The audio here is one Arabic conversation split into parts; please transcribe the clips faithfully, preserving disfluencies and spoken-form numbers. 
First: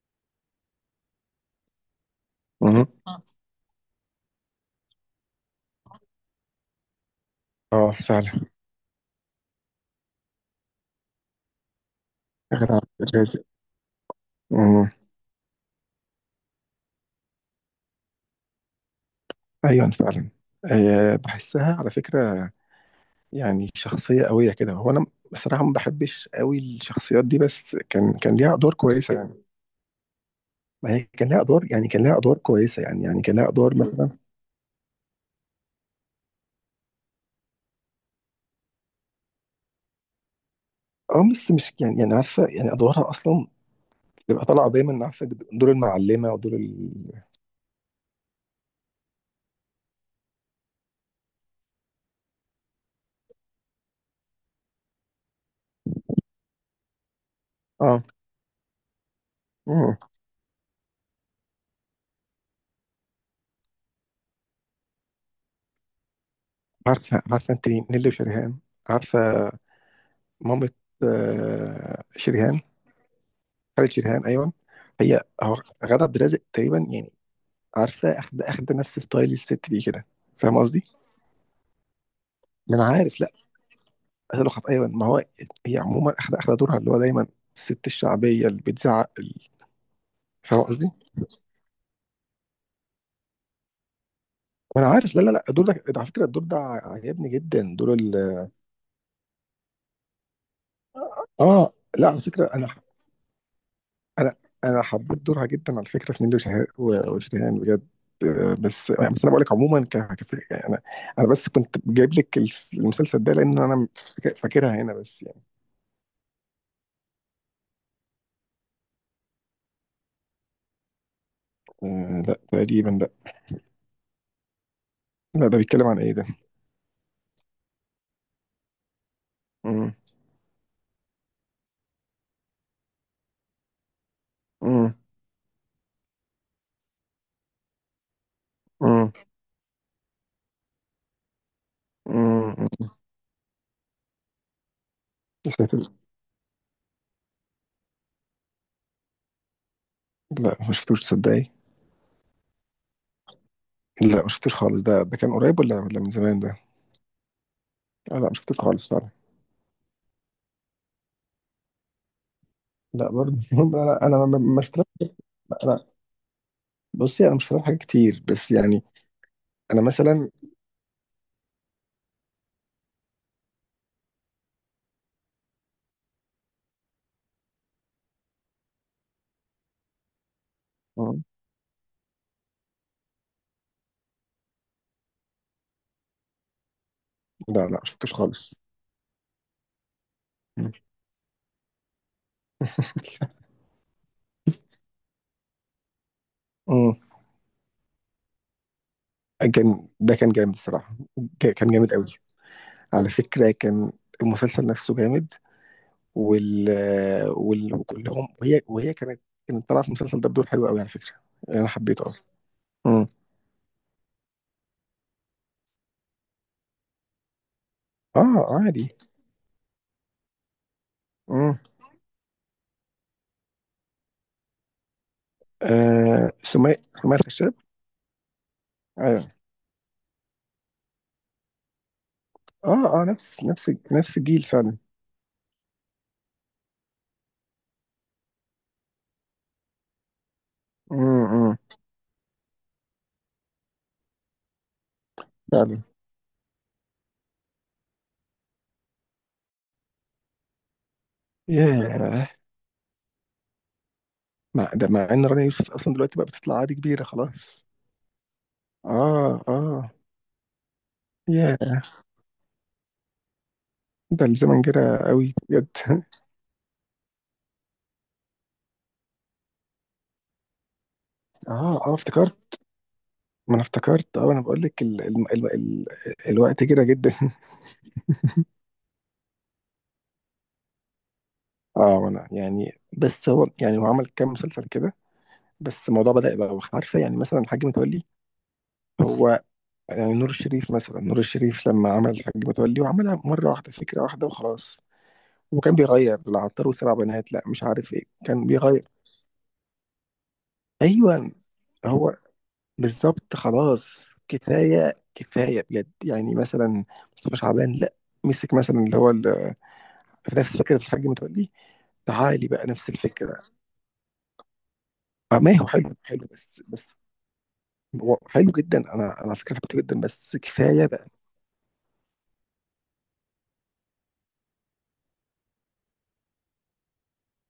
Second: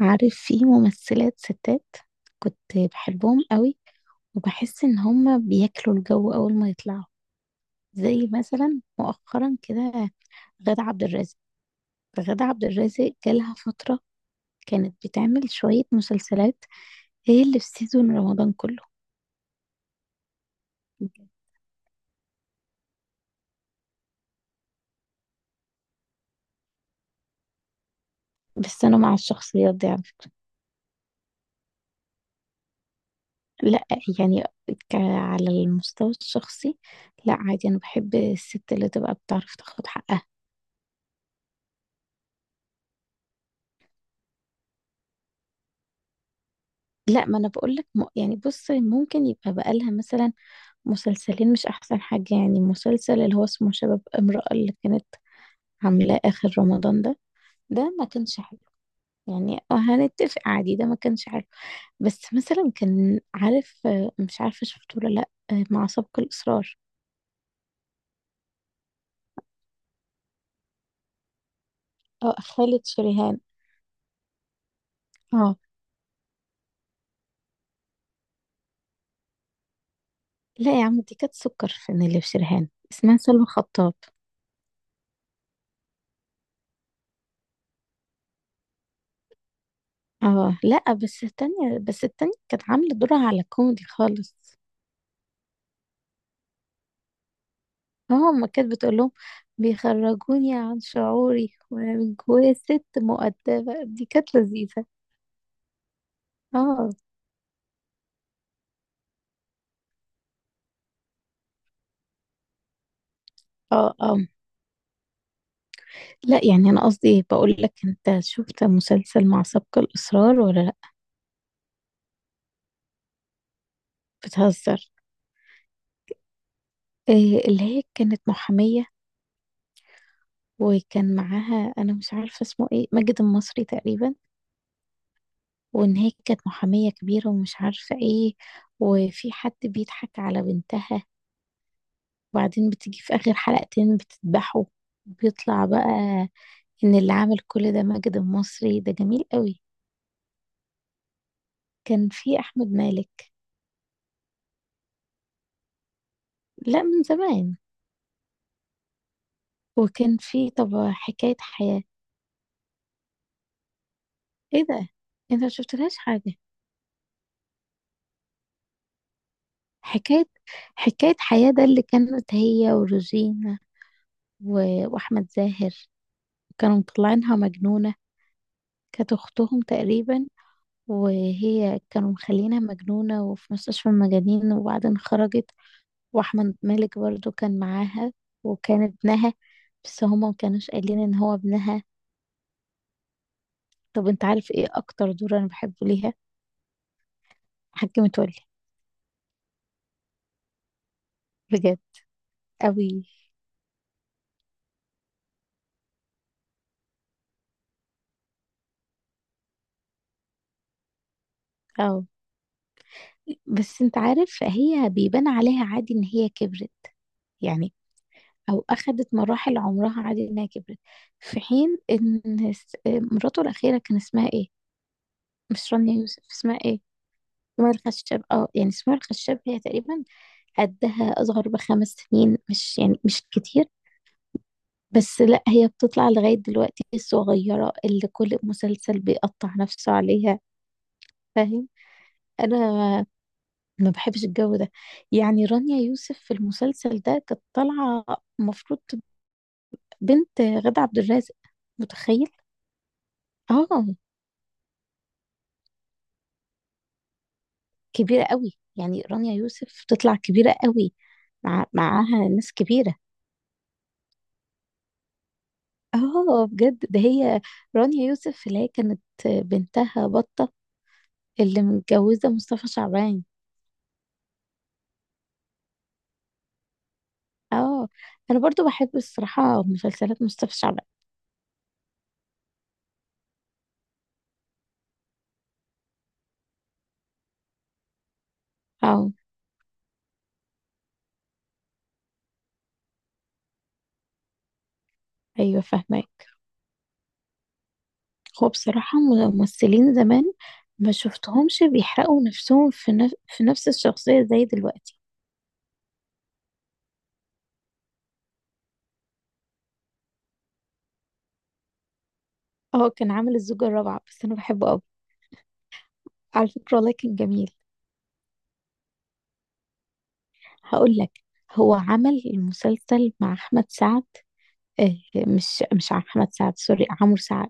عارف؟ في ممثلات ستات كنت مم. آه. بحبهم قوي، وبحس ان هما بياكلوا الجو اول ما يطلعوا. اه زي فعلا. مثلا مؤخرا كده، غادة عبد الرازق غادة عبد غير عن الرازق الرازق. جالها فترة مم. كانت بتعمل شوية مسلسلات، هي اللي في سيزون رمضان كله. ايوه فعلا. آه، بحسها على فكره. يعني شخصيه قويه كده. هو انا بصراحه ما بحبش قوي الشخصيات دي، بس كان كان ليها ادوار بس انا كويسه مع يعني. الشخصيات دي عارف. ما هي كان ليها ادوار، يعني كان ليها ادوار كويسه، يعني يعني كان ليها ادوار لا مثلا. يعني ك... على المستوى الشخصي، لا عادي انا بحب الست اللي تبقى بتعرف تاخد حقها. اه بس مش يعني يعني عارفه يعني ادوارها اصلا تبقى طالعه دايما، عارفه، دور المعلمه ودور ال لا ما انا بقول لك م... يعني بص، ممكن يبقى بقالها مثلا مسلسلين مش احسن حاجة، يعني مسلسل اللي هو اسمه شباب امرأة اللي كانت عاملاه اخر رمضان ده ده اه ما كانش حلو. يعني آه مم. هنتفق عادي، ده ما كانش حلو. بس مثلا كان عارف، آه، مش عارفة شفته ولا لا، آه، مع سبق الإصرار. عارفه عارفه انت نيلي وشريهان. عارفه. مامة. آه، اه، شريهان. خالد شريهان. خالد شيريهان، ايوه. هي هو اه غادة عبد الرازق تقريبا يعني. عارفه اخد اخد نفس ستايل الست دي كده. فاهم لا قصدي؟ يا عم، دي كانت سكر، في اللي في شريهان ما انا اسمها عارف، لا. سلوى خطاب. قالوا خط، ايوه ما هو. هي عموما اخد اخد دورها اللي هو دايما الست الشعبيه اللي بتزعق ال- اه فاهم قصدي؟ لا، بس التانية بس التانية كانت عاملة دورها على كوميدي خالص. ما انا عارف، لا لا لا، الدور ده على فكره، الدور ده عجبني جدا، دور اه، ال ما كانت بتقول لهم بيخرجوني عن شعوري اه وانا لا من على جوايا فكره، انا ست مؤدبة، دي انا كانت انا لذيذة. حبيت دورها جدا على فكره في نيلي وشه- اه وشريهان بجد. آه، بس يعني، بس انا بقول لك عموما، ك... كفكره يعني، انا انا بس كنت جايب لك الف- المسلسل ده لان انا اه اه فاك- فاكرها هنا بس يعني. لا يعني، انا قصدي بقول لك انت شفت مسلسل مع سبق الاصرار ولا لا؟ آه، لا تقريبا لا. بتهزر. لا ده بيتكلم عن ايه ده؟ إيه، اللي هي كانت محامية، مم. وكان معاها انا مش عارفة اسمه ايه، ماجد المصري تقريبا. مم. وان هي كانت محامية كبيرة ومش عارفة ايه، مم. وفي حد بيضحك على بنتها مم. وبعدين بتيجي في اخر حلقتين بتذبحه. يا بيطلع بقى ساتر. ان اللي عمل كل ده ماجد المصري، ده جميل قوي. لا ما شفتوش تصدقي. كان في احمد مالك. لا ما شفتوش خالص، ده ده كان قريب ولا ولا من زمان ده؟ لا، من زمان. آه، لا ما شفتوش خالص فعلا. وكان في، طب، حكاية حياة. لا برضه انا انا ما ما- ما ايه ده؟ شفتلهاش-. انت ما لا، انا. شفتلهاش حاجة؟ بصي انا مش فاهم حاجات كتير بس يعني انا حكاية مثلا. حكاية حياة ده اللي كانت هي وروجينا و- واحمد زاهر، كانوا مطلعينها مجنونة، كانت اختهم تقريبا. وهي كانوا مخلينها مجنونة وفي مستشفى المجانين وبعدين خرجت. واحمد مالك برضو كان لا لا شفتوش معاها، خالص. وكان ابنها بس هما مكانوش مم. قايلين ان هو ابنها. طب انت عارف ايه اكتر دور انا بحبه ليها؟ مم. حاجة متولي. كان ده كان جامد الصراحة. جا- كان بجد جامد قوي. قوي. على فكرة كان المسلسل نفسه جامد. وال وال وكلهم، وهي وهي كانت كانت طالعة في المسلسل ده بدور حلو قوي على فكرة. يعني انا اه، حبيته اصلا. مم. بس انت عارف هي بيبان عليها عادي ان هي كبرت. يعني اه او عادي. اخدت مراحل عمرها، عادي انها كبرت، في مم. حين ان س- مراته الاخيرة كان اسمها ايه؟ مش رانيا يوسف، آه، اسمها سمية ايه؟ سمية الخشاب. اسماعيل الخشاب، اه يعني اسماعيل ايوه. الخشاب، هي تقريبا قدها اصغر بخمس سنين، مش اه يعني اه، مش نفس كتير. نفس نفس الجيل فعلا. بس لا، هي بتطلع لغاية دلوقتي الصغيرة اللي كل مسلسل بيقطع نفسه عليها. امم. فاهم؟ انا ما بحبش الجو ده. يعني رانيا فعلا. يوسف في المسلسل ده كانت طالعه المفروض بنت غادة عبد الرازق، ياه. متخيل؟ اه. مع ده مع ان رنا يوسف اصلا دلوقتي بقى بتطلع عادي كبيرة خلاص. كبيره قوي يعني، رانيا اه يوسف اه. تطلع كبيره قوي مع ياه. معاها ناس كبيره. ده الزمن جرى قوي بجد اه بجد، ده هي رانيا يوسف اللي هي كانت بنتها بطه اللي اه اه متجوزه افتكرت. مصطفى شعبان. ما انا افتكرت، اه انا بقول لك ال... ال... ال... ال... الوقت جرى جدا. اه، انا برضو بحب الصراحه مسلسلات مصطفى شعبان. اه انا يعني، بس هو يعني، هو عمل كام مسلسل كده. بس الموضوع بدأ يبقى، وخ- عارفه يعني، مثلا الحاج متولي اه هو يعني. نور الشريف مثلا، نور الشريف لما عمل الحاج متولي وعملها مره واحده، فكره واحده وخلاص. ايوه، وكان فاهمه. بيغير العطار وسبع بنات، لا مش عارف ايه كان هو بيغير. بصراحة، م- ممثلين زمان ما ايوه. شفتهمش هو بيحرقوا نفسهم في نف... بالظبط، في نفس خلاص الشخصية زي دلوقتي. كفايه كفايه بجد. يعني مثلا مصطفى شعبان لا، مسك مثلا اللي هو ال- في نفس فكره الحاج متولي. تعالي بقى نفس اه، كان عامل الفكره. الزوجة الرابعة، بس أنا بحبه أوي. اه ما هو حلو حلو، على بس فكرة بس والله كان جميل. هو حلو جدا. انا انا على فكره حبيته جدا، بس كفايه هقول بقى. لك، هو عمل المسلسل مع أحمد سعد، آه مش مش أحمد سعد، سوري، عمرو سعد،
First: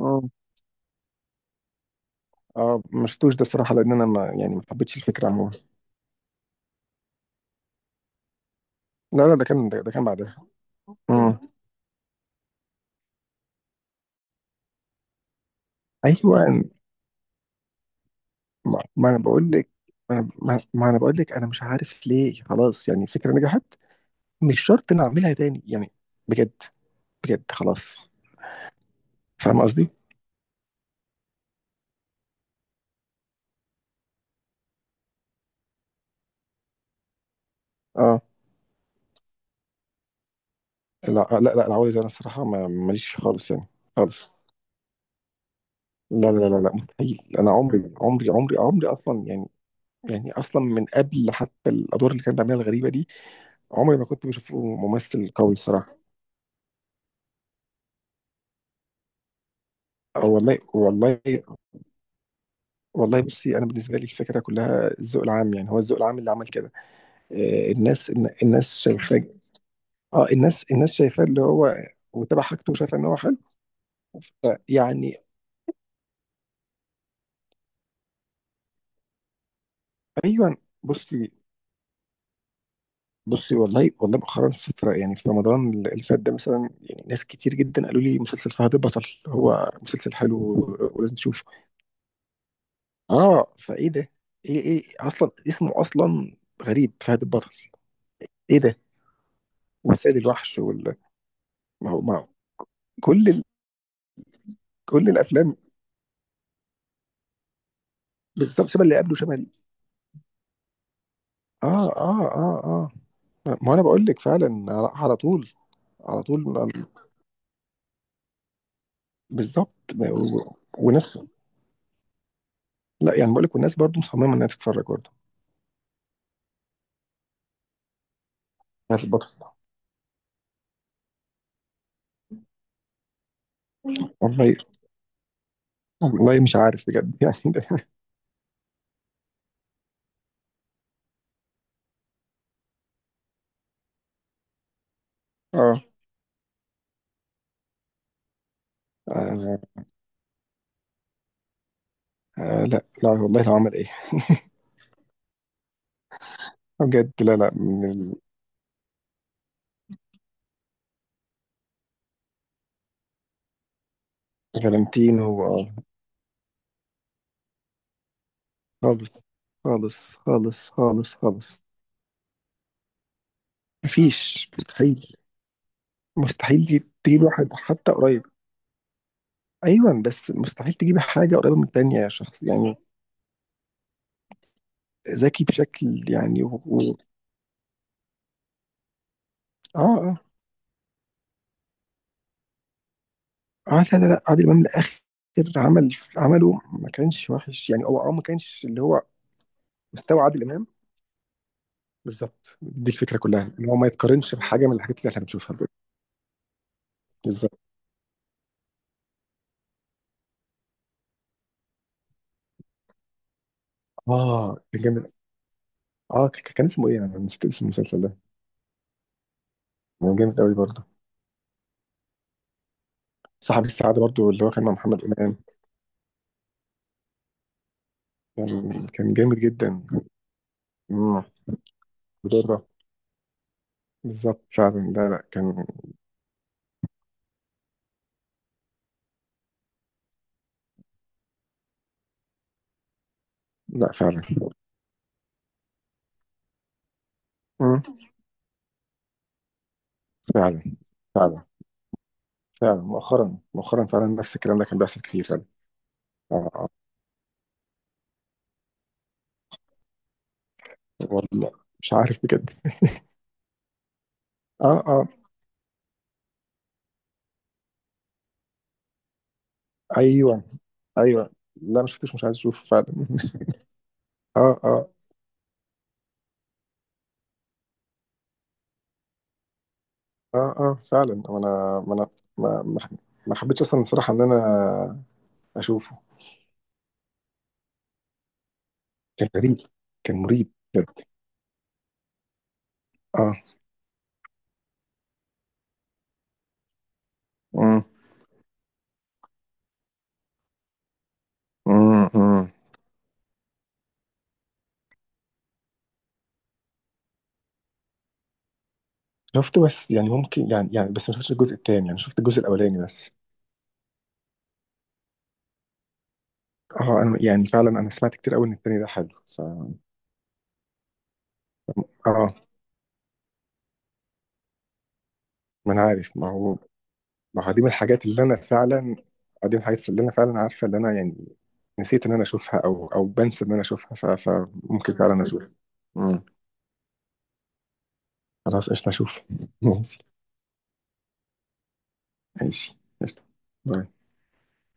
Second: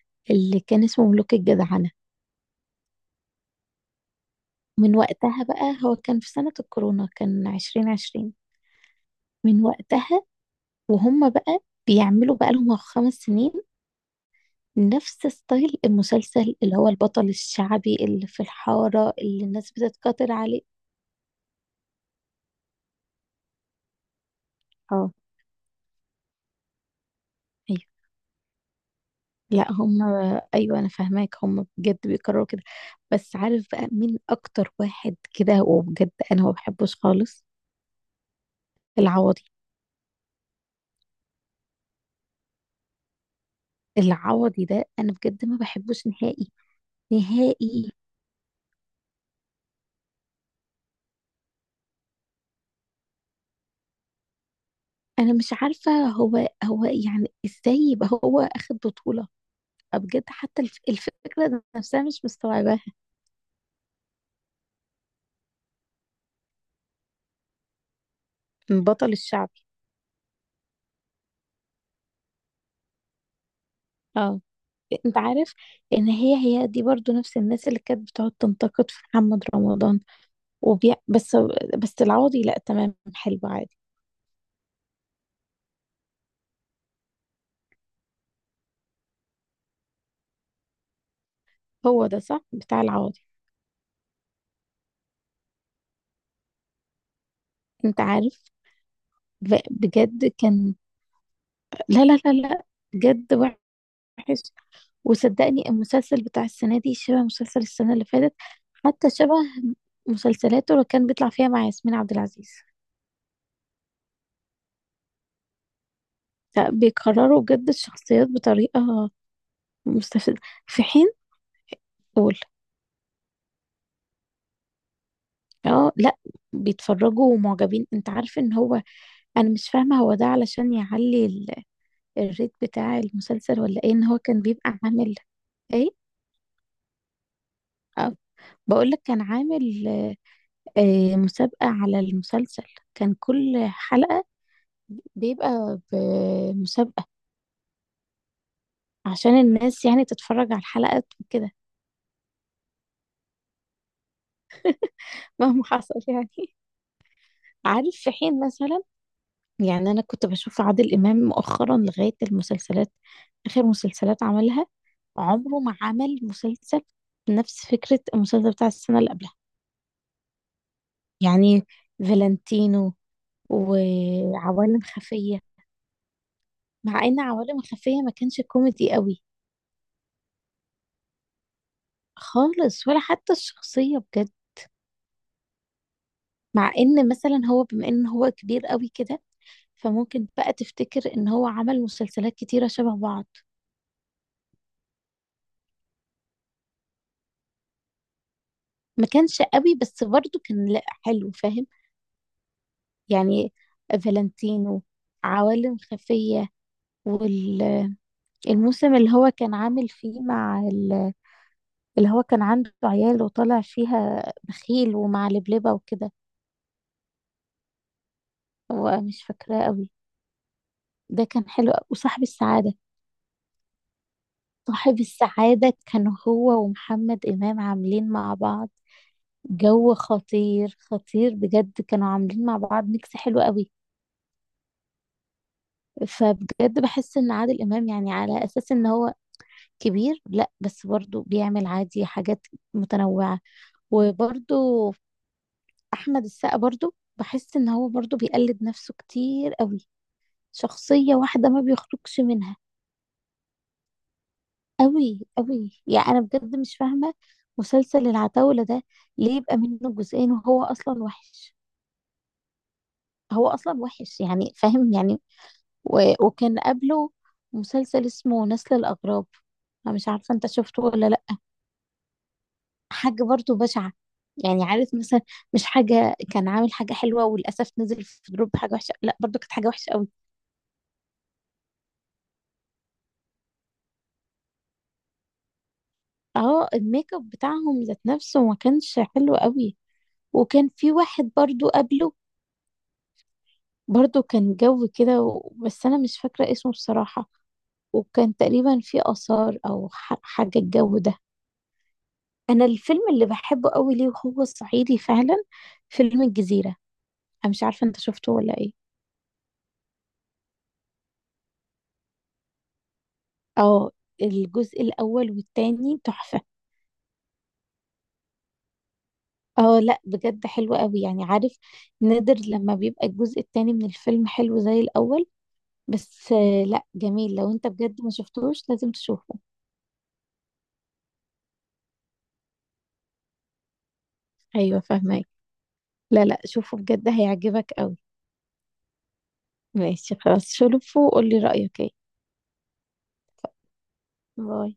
اه اللي كان اسمه ملوك الجدعنة. اه ما شفتوش ده الصراحه، لان انا ما يعني ما حبيتش من الفكره وقتها عموما. بقى، هو كان في سنة الكورونا، كان عشرين عشرين. لا لا، ده من كان ده, ده كان وقتها بعدها. وهم مم. بقى بيعملوا بقالهم خمس سنين نفس ستايل المسلسل ايوه. اللي هو البطل الشعبي اللي في ما, ما الحارة انا اللي بقول لك، الناس ما, بتتقاتل أنا- ما, عليه. ما انا بقول لك انا مش عارف ليه، خلاص يعني الفكره نجحت، مش شرط اه نعملها تاني يعني. بجد. بجد ايوه. خلاص. فاهم لا قصدي؟ هم، ايوه انا فاهماك، هم بجد بيكرروا كده. بس عارف بقى مين اكتر واحد كده وبجد انا ما بحبوش خالص؟ اه العوضي. لا، آه، لا لا، العوادي ده انا الصراحه ما- ماليش فيه خالص يعني. خالص. العوضي ده انا بجد ما بحبوش لا لا نهائي لا لا، مستحيل، انا عمري نهائي. عمري عمري عمري اصلا يعني. يعني اصلا من قبل حتى الادوار اللي كان بيعملها الغريبه دي، عمري ما كنت بشوفه ممثل انا قوي مش عارفة الصراحه. هو هو يعني ازاي يبقى هو اخد بطولة؟ بجد آه، والله حتى الف- والله. الفكرة نفسها مش مستوعباها. والله بصي، انا بالنسبه لي الفكره كلها الذوق العام، يعني هو الذوق العام اللي عمل كده. آه، الناس الن- الناس بطل شايفاه. الشعبي. اه الناس الناس شايفاه اللي هو وتابع حاجته وشايفه ان هو حلو، اه، ف- انت يعني. عارف ان هي، هي دي برضو نفس الناس اللي كانت بتقعد تنتقد في محمد رمضان ايوه. وبيع. بصي بس بس العوضي لا، تمام حلو بصي، عادي. والله والله مؤخرا فترة يعني في رمضان اللي فات ده مثلا، يعني ناس كتير جدا قالوا لي مسلسل فهد البطل هو مسلسل حلو ولازم تشوفه. هو ده صح بتاع العوضي؟ اه فايه ده؟ ايه ايه اصلا اسمه اصلا غريب، فهد البطل. انت عارف ايه ده، ب- والسيد بجد الوحش كان وال ما هو لا لا ما هو لا لا، كل بجد ال... وحش. كل الافلام. وصدقني المسلسل بتاع السنة دي شبه مسلسل السنة اللي فاتت، بالظبط شبه اللي حتى قبله، شبه شبه ال- مسلسلاته اللي كان بيطلع فيها مع اه ياسمين عبد اه العزيز. اه اه، ما انا بقول لك فعلا، على على طول، على طول، ما- لا، بيكرروا بجد الشخصيات بطريقة بالظبط، ما- مستفزة، و- في حين، وناس. قول. لا يعني، بقول لك والناس برضو مصممه انها تتفرج برضو. اه لا، بيتفرجوا ومعجبين. انت عارف ان هو، فهد البطل. انا مش فاهمة هو ده علشان يعلي ال- الريت بتاع المسلسل ولا ايه؟ ان هو كان والله بيبقى عامل ايه؟ والله مش عارف بجد يعني ده. أه بقول لك، كان عامل آه مسابقة على المسلسل. كان كل حلقة بيبقى اه. بمسابقة عشان آه الناس يعني تتفرج على الحلقات وكده. آه. لا لا والله لو عمل ايه. مهما حصل يعني. آه، بجد لا لا عارف؟ في من. حين مثلا يعني، انا كنت بشوف عادل امام مؤخرا لغاية المسلسلات، اخر مسلسلات عملها فالنتينو، عمره آه. ما عمل مسلسل نفس فكرة المسلسل بتاع السنة اللي خالص قبلها. خالص خالص خالص خالص. يعني فالنتينو مفيش، وعوالم مستحيل. خفية، مستحيل تجيب مع ان تجيب واحد عوالم حتى خفية ما قريب. كانش كوميدي قوي ايوه بس مستحيل تجيب حاجه قريبه من التانيه، يا شخص يعني. خالص، ولا حتى الشخصية، بجد. ذكي بشكل يعني و... مع و... ان مثلا هو بما ان هو كبير قوي كده، اه اه فممكن بقى تفتكر ان هو عمل مسلسلات كتيرة شبه بعض، اه، لا لا لا، عادل امام الاخر. عمل عمله ما كانش وحش يعني، هو اه ما كانش اللي هو ما كانش قوي بس مستوى برضه عادل امام. كان، لا، حلو. فاهم؟ بالظبط، دي الفكره كلها، يعني ان هو ما يتقارنش بحاجه من فالنتينو، الحاجات اللي احنا بنشوفها دلوقتي. عوالم خفية، بالظبط. وال الموسم اللي هو كان عامل فيه مع ال- اللي هو كان عنده عيال وطالع فيها اه كان بخيل جامد. ومع لبلبة وكده، اه ك- كان اسمه ايه، انا نسيت اسم المسلسل ده. هو مش فاكراه قوي. كان جامد قوي برضه. ده كان حلو أوي. وصاحب السعادة. صاحب السعاده برضه، اللي هو كان مع صاحب محمد امام. السعادة كان هو ومحمد إمام عاملين مع بعض، كان كان جامد جدا. جو خطير امم. خطير بجد، كانوا عاملين مع بدورة. بعض ميكس حلو قوي. بالظبط فعلا، لا لا كان. فبجد بحس ان عادل امام يعني على اساس ان هو كبير، لا بس برضه بيعمل عادي حاجات متنوعة. لا فعلا. وبرضه احمد السقا برضو بحس ان امم. هو برضو بيقلد نفسه كتير قوي، فعلا. شخصية فعلا واحدة ما بيخرجش منها. فعلا مؤخرا مؤخرا فعلا، نفس الكلام ده كان بيحصل قوي كتير فعلا. قوي يعني، انا آه بجد آه. مش فاهمة مسلسل العتاولة ده ليه يبقى منه جزئين وهو اصلا والله وحش. مش عارف بجد. هو اصلا وحش يعني، اه فاهم اه. يعني. و... وكان قبله مسلسل اسمه نسل الاغراب، انا مش عارفة ايوه انت شفته ولا لا. ايوه. لا ما شفتوش، مش عايز اشوفه فعلا حاجة برضو بشعة. اه يعني اه عارف مثلا، مش حاجة كان عامل حاجة حلوة وللأسف نزل في دروب حاجة وحشة، لا برضو كانت حاجة وحشة قوي. اه اه فعلا، ما انا ما انا ما ما ما حبيتش اصلا بصراحه ان انا اشوفه. اه، الميك اب بتاعهم ذات نفسه ما كانش كان حلو غريب، قوي. كان مريب وكان في بجد. واحد برضو قبله اه. برضو كان جو كده و- بس انا مش فاكرة اسمه بصراحة. امم وكان تقريبا في آثار او ح- حاجة الجو ده. امم أمم. انا الفيلم اللي بحبه قوي ليه وهو صعيدي فعلا، فيلم الجزيرة، انا مش عارفة انت شفته ولا ايه. شفته بس يعني، ممكن يعني يعني بس ما شفتش الجزء الثاني، يعني شفت الجزء الاولاني بس. اه، الجزء الاول والتاني تحفة. اه انا يعني فعلا، انا سمعت كتير قوي ان الثاني ده حلو. ف اه لا بجد حلو قوي، يعني عارف، اه نادر لما بيبقى الجزء التاني من الفيلم حلو زي الاول. ما انا عارف، ما بس هو. آه، لا جميل، ما لو هو دي انت من بجد الحاجات ما اللي انا شفتوش لازم فعلا. تشوفه. آه، دي من الحاجات اللي انا فعلا عارفه، اللي انا يعني نسيت ان انا اشوفها او او بنسى ان انا اشوفها، ف... ايوه فممكن فعلا فاهمك. اشوفها. امم. لا لا شوفه بجد، هيعجبك قوي. خلاص قشطه اشوف ماشي. ماشي خلاص، شوفه وقولي رأيك ايه. ماشي قشطة. باي. باي